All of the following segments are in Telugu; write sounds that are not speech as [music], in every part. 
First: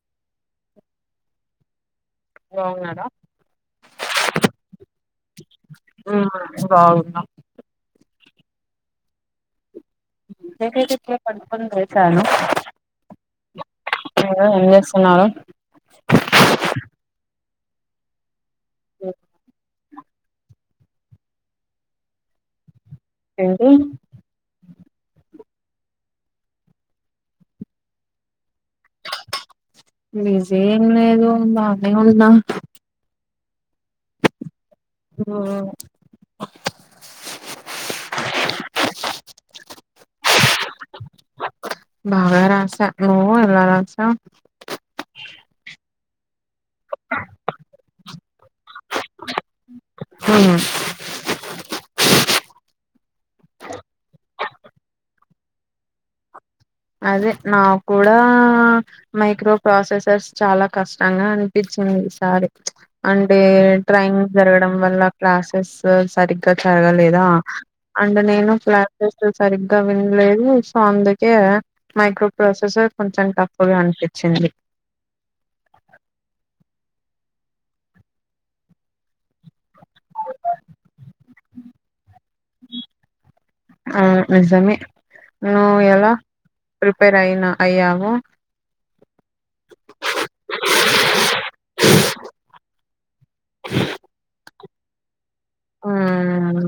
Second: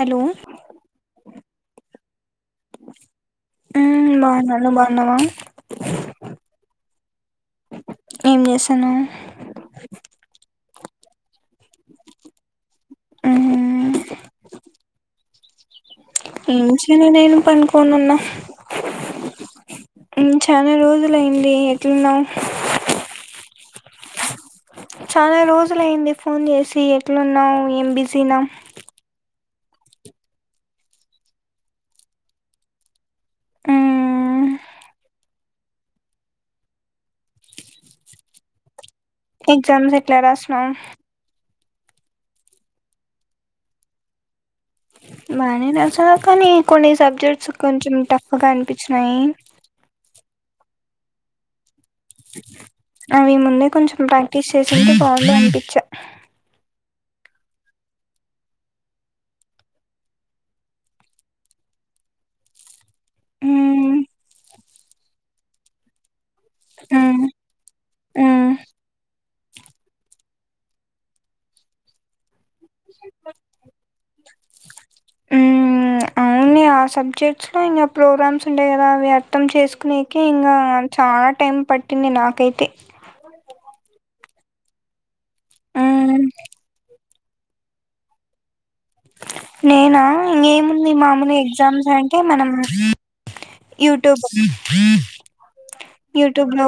హలో బాగున్నారా? మ్మ్ బాగున్నా నువ్వు బాగున్నావా ఏం చేస్తన్నవ్ [inaudible] పండుకొని లేచాను మ్మ్ ఏం చేస్తున్నారు పండ్కోన్ ఉన్నా ఇంచా కొన్ని రోజులయింది. ఎట్లున్నవ్ ఏంటీ చాలా రోజులయింది ఫోన్ చేసి ఎట్లున్నావు ఏం బిజీనా బిజీ ఏం లేదు. బాగానే ఉన్న మ్.. ఓ ఎజామ్స్ ఎట్ల రాస్నవ్ బాగా రాస నువ్వు ఎలా రాసావ్ బానే రాసా కానీ కొన్ని సబ్జెక్ట్స్ కొంచం టఫ్గా అనిపించినయి. మ్ అవి ముందే కొంచం ప్రాక్టీస్ చేసుంటే బాగుండే అనిపించే అదే నాక్ కూడా మైక్రో ప్రాసెసర్స్ చాలా కష్టంగా అనిపించింది ఈసారి అంటే మ్మ్ డ్రాయింగ్ జరగడం వల్ల క్లాసెస్ సరిగ్ గా మ్మ్ జరగలేదా అండ్ మ్మ్ నేను ఫ్లాన్ లు సరిగ్గా విన్లేదు సో అందుకే గదా మైక్రో ప్రాసెసర్ కొంచం టఫ్గా అనిపిం చింది మ్ అవును సబ్జెక్ట్స్లో ఇంకా ప్రోగ్రామ్స్ ఉంటాయి కదా అవి అర్థం చేసుకునేకి ఇంగా ఆ చాలా టైం పట్టింది నాకైతే ఆ నిజమే ను ఎలా హ్మ్. ప్రిపేర్ అయినా అయ్యావు. నేనా ఏముంది మామూలె ఎగ్జామ్స్ అంటే మనం యూట్యూబ్ [inaudible] మ్మ్ యూట్యూబ్లో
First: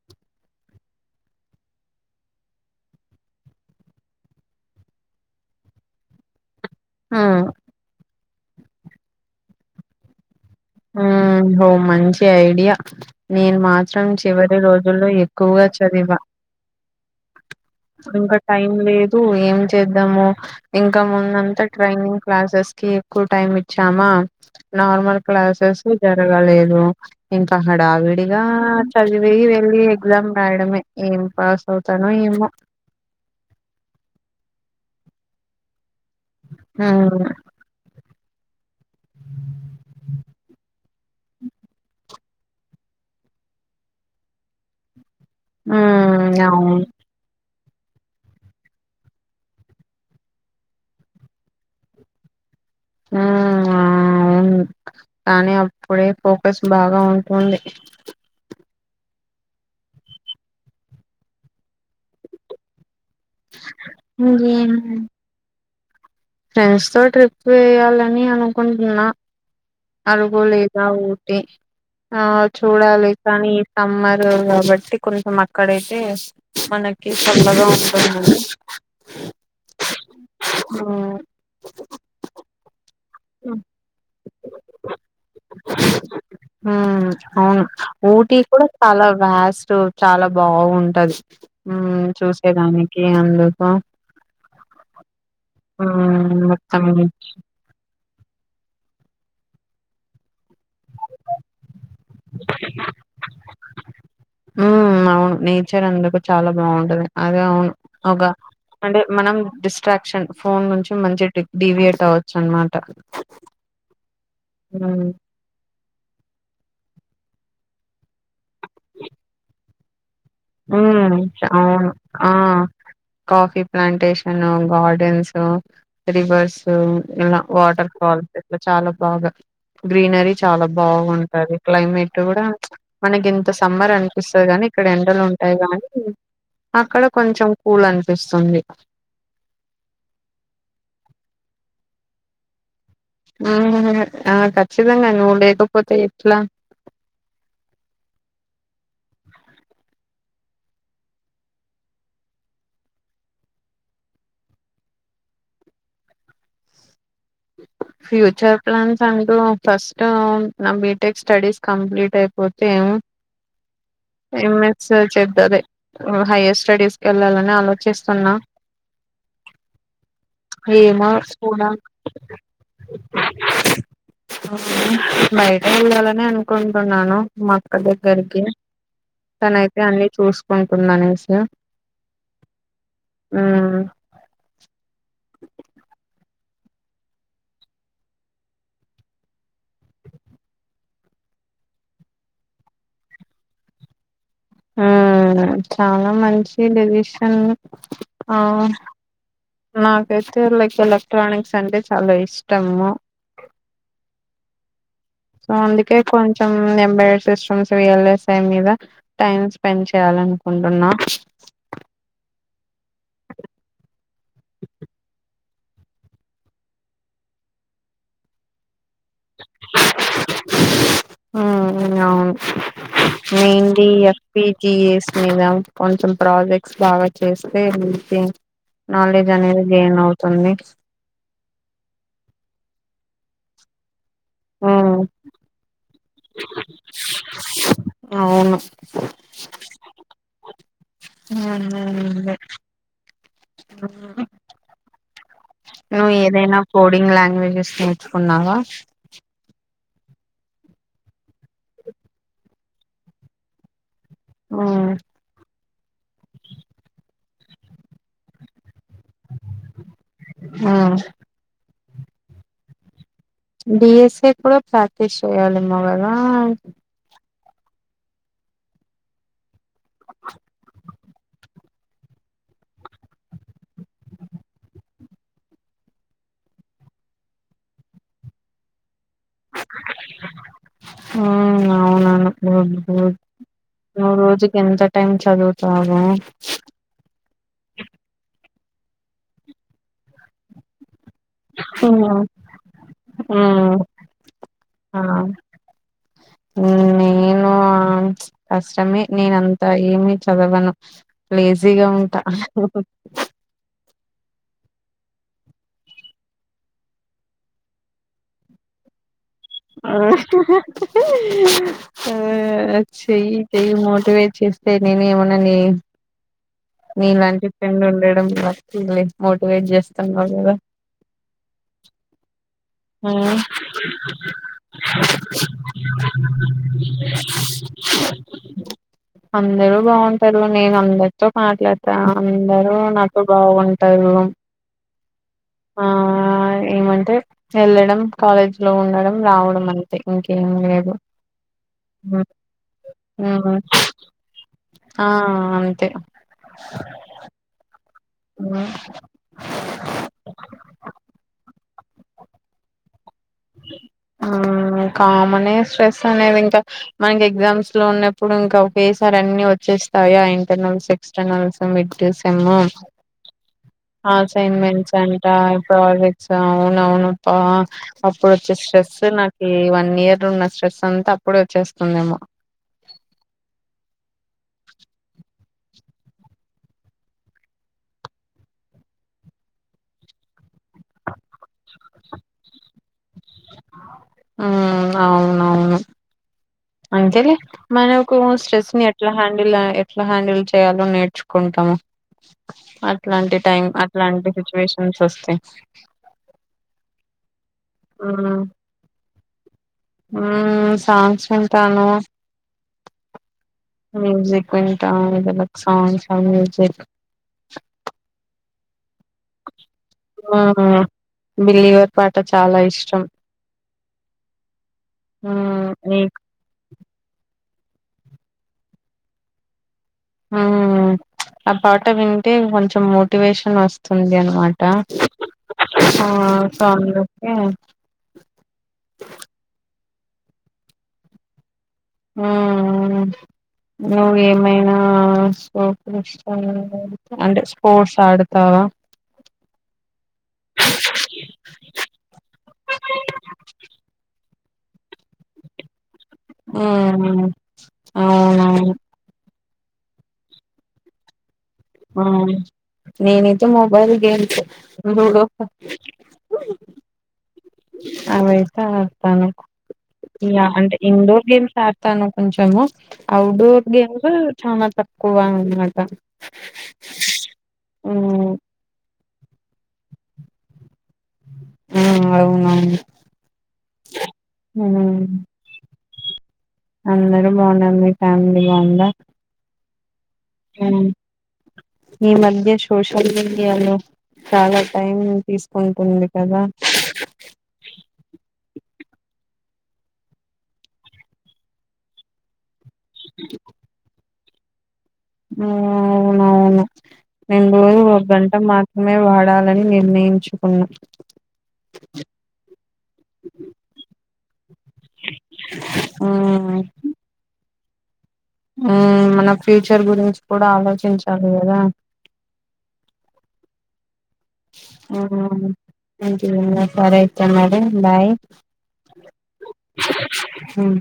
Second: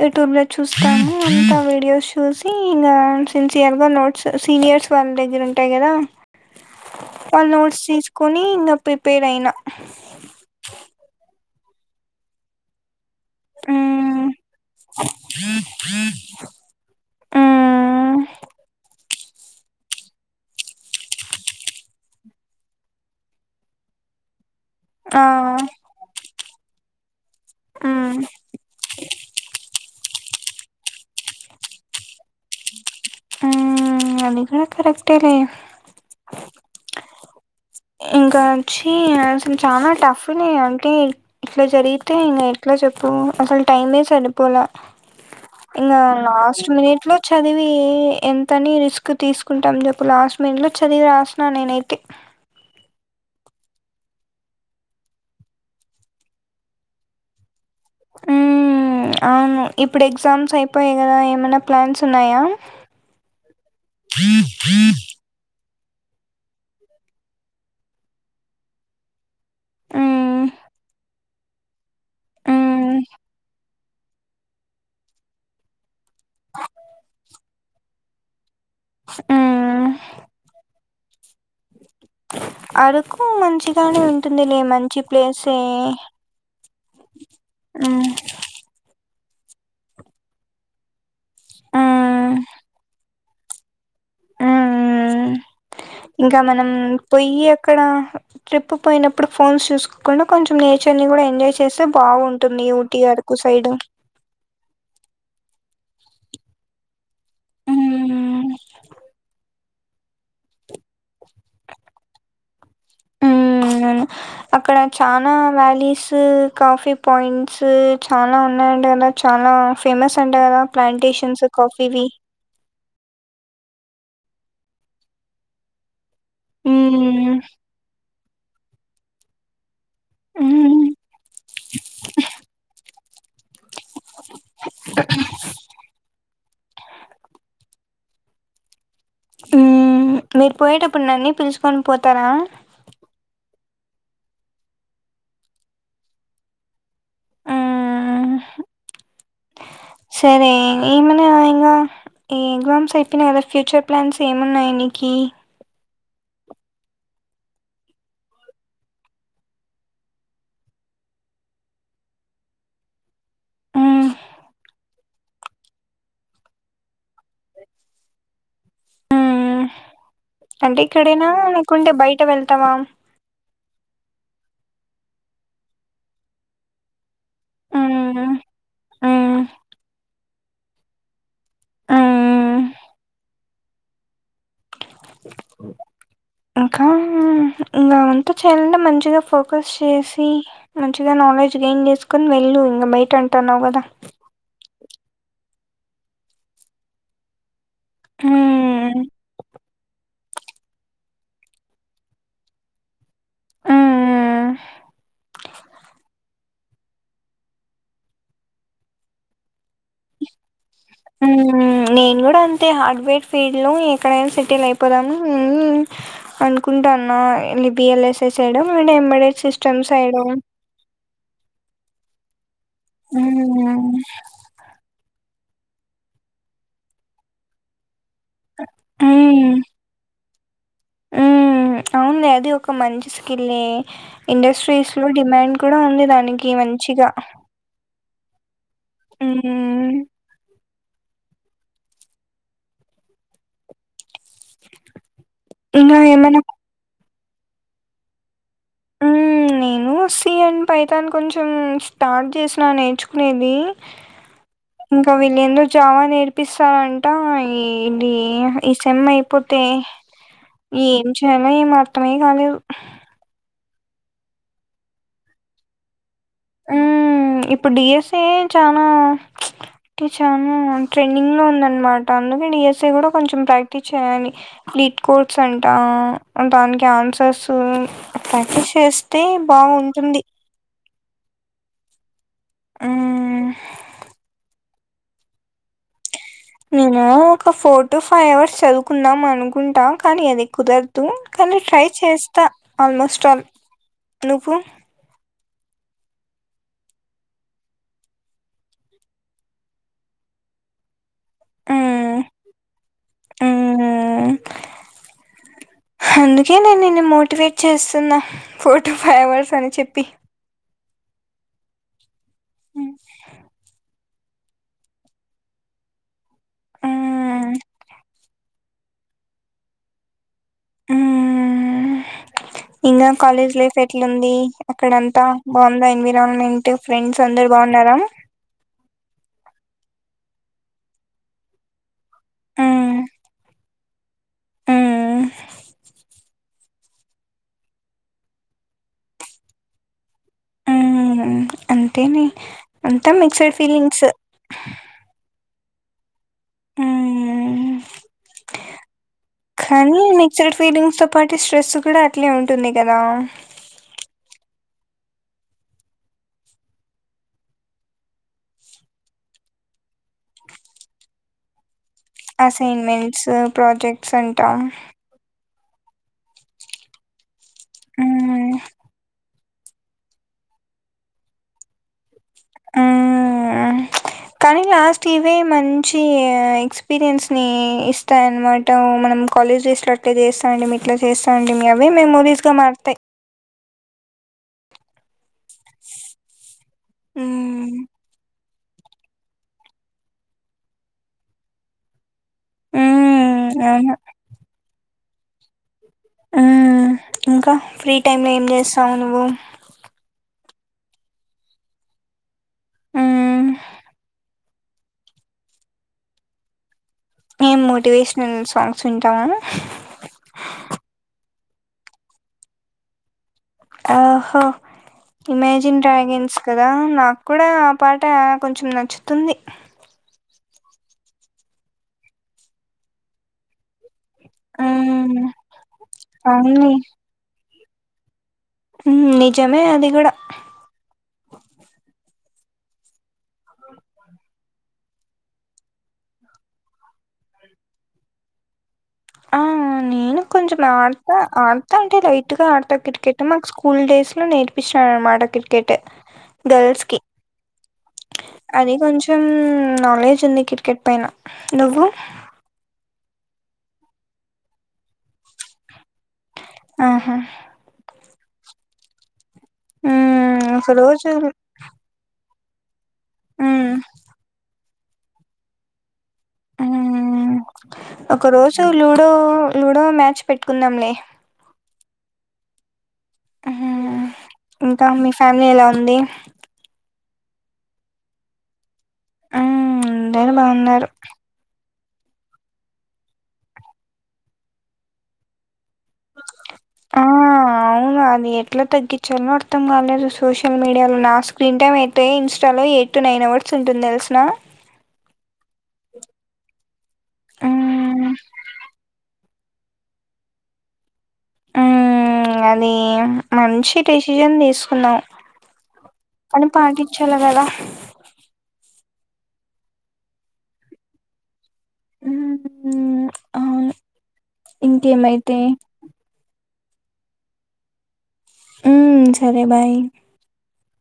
యూట్యూబ్లో చూస్తాను అంతా వీడియోస్ చూసి ఇంకా సిన్సియర్గా నోట్స్ సీనియర్స్ వాళ్ళ దగ్గర ఉంటాయి గదా మ్మ్ వల్ల నోట్స్ తీస్ కొనీ ఇంగ ప్రిపేర్ అయిన మ్మ్ ఓ మంచి ఐడియా నేను మాత్రం హ్మ్. చివరి రోజుల్లో ఎక్కువగా చదివా హ్మ్. ఇంకా టైం లేదు ఏం చేద్దాము ఇంకా ముందంతా ట్రైనింగ్ క్లాసెస్ కి ఎక్కువ టైం ఇచ్చామా నార్మల్ ఆ! క్లాసెస్ జరగలేదు అ ఇంకా హ్మ్. హడావిడిగా చదివి వెళ్ళి పలం రాయడమే ఏం పాస్ అవుతానో ఏమో ఉ అది కూడా కరెక్టే లె ఆ నేను కూడా ఇంకా చి అసలు చానా టఫ్ ఉన్నాయి టె ఇట్లా జరిగితే ఇంగ ఎట్లా చెప్పు అసలు టైమే సరిపోల ఇంగ ఉమ్ లాస్ట్ అవును మీనట్ లో చ చదివి ఎంతని రిస్క్ తీసుకుంటాం చెప్పు లాస్ట్ మీనట్ లో చదివి రాసిన నేనైతే ఉ అవును కానీ అప్పుడే ఫోకస్ బాగా ఉంటుంది ఉ అవును ఇప్పుడు ఎగ్జామ్స్ అయిపోయాయి కదా ఏమైనా ప్లాన్స్ ఉన్నాయా ఇంకేంలేవ్ ఫ్రెండ్స్ తో ట్రిప్ వేయాలని అనుకుంటున్నా అరుకు మ్మ్ లేదా ఊటీ ఆ మ్మ్ చూడాలి కానీ సమ్మరు కాబట్టి కొంచెం అక్కడై తే మనకి సల్లగా అవుహ ఆ ఆ కు మంచిగానే ఉంటుంది లే మంచి ప్లేసే ఉమ్ ఉమ్ లాస్ట్ చాలా బాగుంటది ఉ మ్మ్ చూసేదానికి ఎందుకు ఆ ఉమ్ ఇంకా మనం మొత్తం పొయ్యి అక్కడ ట్రిప్ పోయినప్పుడు ఫోన్ చూడకూడా కొంచెం నేచర్ ని కూడా ఎంజాయ్ చేస్తే బాగుంటుంది ఊటీ అరకు పైడ మ్మ్ అవును నేచర్ అందుకు చాలా బాగుంటది అదే అవును ఒగ అంటే మనం డిస్ట్రాక్షన్ ఫోన్ నుంచి మంచి డి డివియేట్ అవ్వచ్చు అనమాట మ్మ్ అక్కడ ఉమ్ చానా వ్యాలీస్ తు కాఫీ పాయింట్స్ చాలా ఉన్నాయంట గద చాలా ఫేమస్ అంట కదా హ్మ్ ప్లాంటేషన్స్ అవును కాఫీవి ఆ కాఫీ ప్లాంటేషన్ గార్డెన్సు రివర్సు మ్మ్ ఇలా వాటర్ ఫాల్స్ చాలా బాగా గ్రీనరీ చాలా మ్మ్ బాగుంటది క్లైమేట్ కూడా మనగింతస్ సమ్మర్ అనిపిస్తది గని ఇక్కడ ఎండలు ఉన్ అయ గంటిటి అక్కడ కొంచెం కూల్ అనిపిస్తుంది మ్మ్ మీరు పోయేటప్పుడు నన్నీ పిలుచుకొని పోతారా ఆ ఆ ఖచ్చితంగా నువ్వు లేకపోతే ఎట్లా మ్మ్ సరే ఏమునా ఇంగా ఈ ఎగ్జామ్స్ అయిపోయినాయి ఎవ్వరి ఫ్యూచర్ ప్లాన్స్ ఏమున్నాయి నీకి ఫ్యూచర్ ప్లాన్స్ అంటూ ఫస్ట్ నా బీటెక్ స్టడీస్ కంప్లీట్ అయిపోతే హ్మ్ ఎం ఎస్ చెప్పు అదే మ్మ్ హైయర్ స్టడీస్ వెళ్ళాలని ఆలోచిస్తున్నా హ్మ్ ఏమో సూడ నువ్ వెళతవా మ్మ్ బయట వెళ్ళాలనే అనుకుంటున్నాను మా అక్క హ్మ్. దగ్గరికి హ్మ్. తనైతే అన్ని చూసుకుంటుంది అనేసి హ్మ్. ఉమ్ ఇంకా ఇంకా అంతా చేయాలంటే మంచిగా ఫోకస్ చేసి మంచిగా నాలెడ్జ్ గెయిన్ చేసుకొని వెళ్ళు ఇంగ బయట అంటన్నావు కదా మ్మ్ చాలా మంచి డెసిషన్ ఆ హ్మ్. నాక్ ఏస్టర్ లైఫ్ ఎలక్ట్రానిక్స్ అంటే చాలా ఇష్టము ఆ సో అందుకే కొంచెం ఎబ సిస్టమ్స్ విల్ఎస్ఐ మీద టైమ్ స్పెండ్ చేయాలినుకుంటు హ నేన్ కూడా అన్ అయితే హార్డ్వేర్ ఫీల్డ్లో ఎక్కడైనా సెటిల్ అయిపోదాము అనుకుంటున్న లిబిఎల్ఎస్ఏ సైడం విన్ ఎమ్మడె సిస్టమ్ సైడ్ వినవును మెయిన్లీ ఎఫ్పిజిఎస్ మీద కొంచెం ప్రాజెక్ట్స్ బాగా చేస్తే నాలెజ్ అనేది గేన్ అవుతు తోన్నీ ఉ అవునులే అది ఒక మంచి స్కిల్లే ఇండస్ట్రీస్ ఉమ్ లో డిమాండ్ కూడా ఉంది దానికి మంచిగా అవును ఆ ఆ ఇంకా ను ఏమైనా ఏదనా కోడింగ్ స్ మర్చ్చుకున్నావా హ్మ్. నేను సిఎన్డ్ పైతాన్ కొంచెం స్టార్ట్ చేసినా నేర్చుకునేది ఇంకా వీళ్ళందుో జావా నేర్పిస్తారంట ఇది ఈసమ్ అయిపోతే ఏం చేయాలో ఏమ మ కానీ బిఎస్ఏ కూడా ప్రాక్టీస్ చేయాలిమ్మ వాారు ఆ హ్మ్. ఇప్పుడు డిఎస్ఏ చాలా చాలా ట్రెండింగ్లో ఉందన్నమాట అందుకే డిఎస్ఏ కూడా కొంచెం ప్రాక్టీస్ చేయాలి బిట్ కోర్స్ అంట దానికి ఆన్సర్స్ ప్రాక్టీస్ చేస్తే బాగుంటుంది ఉ అవునను మ్మ్ రోజు కంంత టైమ్ చదువుత అ నేను ఒక ఫోర్ టు ఫైవ్ అవర్స్ చదువుకుందాం అనుకుంటాం కానీ అది కుదర తూ కానీ ట్రై హ్మ్. చేస్తా ఆల్మోస్ట్ ఆల్ హ్మ్. నువ్వు ఆ నేను కష్టమే నేన అంతా ఏమి చదవాను లేజీగా ఉంటా మ్మ్ మ్మ్ అందుకే నేను ని మోటివేట్ చేస్తున్నా ఫోర్ ఫైవ్ అవర్స్ అని అ చెప్పి [unintelligible] అ మ్మ్ చెయి చెయి మోటివే చేస్తే నేనేమన్నానే మీ ఇలాంటి మ్మ్ ఫ్రెండ్ ఉండడం నచ్చిందిలే మోటివేట్ జేస్తున్నారు గదా ఊ ఇంగా కాలేజ్ లైఫ్ ఎట్లుంది అక్కడ అంతా బావుందా ఎన్విరాన్మెంటు ఫ్రెండ్స్ అందరు బావున్నారా అందరూ బావుంటారు నేను అందరితో ఆట్లాడ్ ఆ అందరూ ఉమ్ నాకు బాగుం టర్వం ఉమ్ ఆ ఏమన్ ఎ యెళ్లడం కాలేజ్లో ఉండడం రావడం అంతే ఇంకేం లేదు ఊం అంతేనే మ్మ్ అంతా మిక్సెడ్ ఫీలింగ్స్ తే మ్మ్ ఖానీ మిక్సడ్ ఫీడింగ్స్ తొ పాటిస్ ప్ర్రెస్సు కూడా అట్లే ఉంటుంది కదా ఆ కామనే స్ట్రెస్ అనేది ఇంకా మనకి ఎగ్జామ్స్ లో ఉన్నప్పుడు ఇంక ఒకేసారి అన్ని వచ్చేస్తాయా ఇంటర్నల్స్ ఎక్స్టర్నల్స్ మిడ్స కెసెమ్మోమ్ అసైన్మెంట్స్ ప్రాజెక్ట్స్ అంటా అసైన్మెంట్స్ అంట ప్రజెక్స్ అవునవునుపా అప్పుడు ఉమ్ వచ్చి స్ట్రెస్స నా ఈ వన్నియర్ ఉన్న స్ట్రెస్సంతా అప్పుడే వచ్చేస్తుందేమో అ కానీ లాస్ట్ ఇవే మంచి ఎక్స్పీరియన్స్ని ఇస్తాయన్నమాట మనం కాలేజ్ డేస్లో అట్లే చేస్తా అండి మీ ఇట్లా చేస్తామండి మీ అవే మెమోరీస్గా మారుతాయి ఊ అవునవును అంకెలె మ్మ్ మనకు స్ట్రెస్ ని ఎట్లా హ్యాండిల్ ఆ ఎట్లా హ్యాండిల్ చేయాలో నేర్చుకుంటాము అట్లాంటి మ్మ్ టైం అట్లాంటి సిచ్యువేషన్స్ సస్తే ఊ ఇంకా ఫ్రీ టైమ్ లో ఏం జేస్తావు నువ్వు ఊం సాంగ్స్ వింటాను మ్మ్ మ్యూసిక్ వింటా వు సాంగ్స్ మ్యూజిక్ ఏం మోటివేషనల్ సాంగ్స్ వింటావా బిల్లీగార్ పాట చాలా ఇష్టం ఆహో ఉమ్ ఇమేజిన్ నీకు డ్రాగన్స్ కదా నాకు కూడా ఆ పాట కొంచెం నచ్చుతుంది హ్మ్మ ఆ పాట వింటే కొంచెం మోటివేషన్ వస్త తుంది అనమాట మ్మ్ సో అందుకే ఉ నిజమే అది కూడా హ్మ్ నువ్వు ఏమైనా ఆ సో అంటే స్పోర్ట్స్ ఆడతావా ఆ నేను కొంచెం ఆడతా ఆడతా అంటే లైట్ గా ఆడతా మటట్ క్రికెట్ గర్ల్స్కీ ఉమ్ అవునవును అదే కొంచం నాలెడ్జ్ ఉంది క్రికెట్ పైన నువ్వు నేనుతే మొబైల్ గేమ్స్ లూడో ఆహా అవైతే ఆడతాను ఉమ్ ఇలా ఒక అంటే రోజు ఇండోర్ గేమ్స్ ఆడతాను కొంచము ఔట్డోర్ ఉమ్ గేమ్స్ చానా తక్ క్కువ అన మాట హ్మ్ ఒక రోజు లూడో లూడో మ్యా చ్ పెట్టుకుందాంలే ఆ అవునవును మ్మ్ ఇంకా ఉమ్ మీ ఫ్యామిలీ ఎలా ఉంది అందరూ బాగున్నారు మీ ఫ్యామిలీ బాగుందా ఆ అం దరూ బాగున్నారు ఈ మధ్య సోషల్ మీడియాలో చాలా టైం తీసుకుంటుంది కదా ఆ అవును అది ఎట్లా తగ్గించాల్నో అర్థం కాలేదు సోషల్ మీడియా లో నా స్క్రీన్ టైమ్ అయితే ఇన్స్ స్టా లో ఎయిట్ టు నైన్ అవర్స్ ఉంటుంది తెలుసునా అవునవుఅవును నేను రోజు ఒక ఉమ్ గంట మాత్రమే వాడాలి అని నిర్ణయించుకున్నా ఉ మ్ అది మంచి డే ఇయన్ తీస్ కున్నావ్ కానీ మ్మ్ పాటిచ్చాలా గదా ఆ మన ఫ్యూచర్ గురించి కూడా ఆలోచించాలి కదా ఉమ్ అవును ఇంకేమైతే ఉమ్ మంచిగున్నాయి సరే అయితే మరి బాయ్ ఉ సరే బాయ్ ఉమ్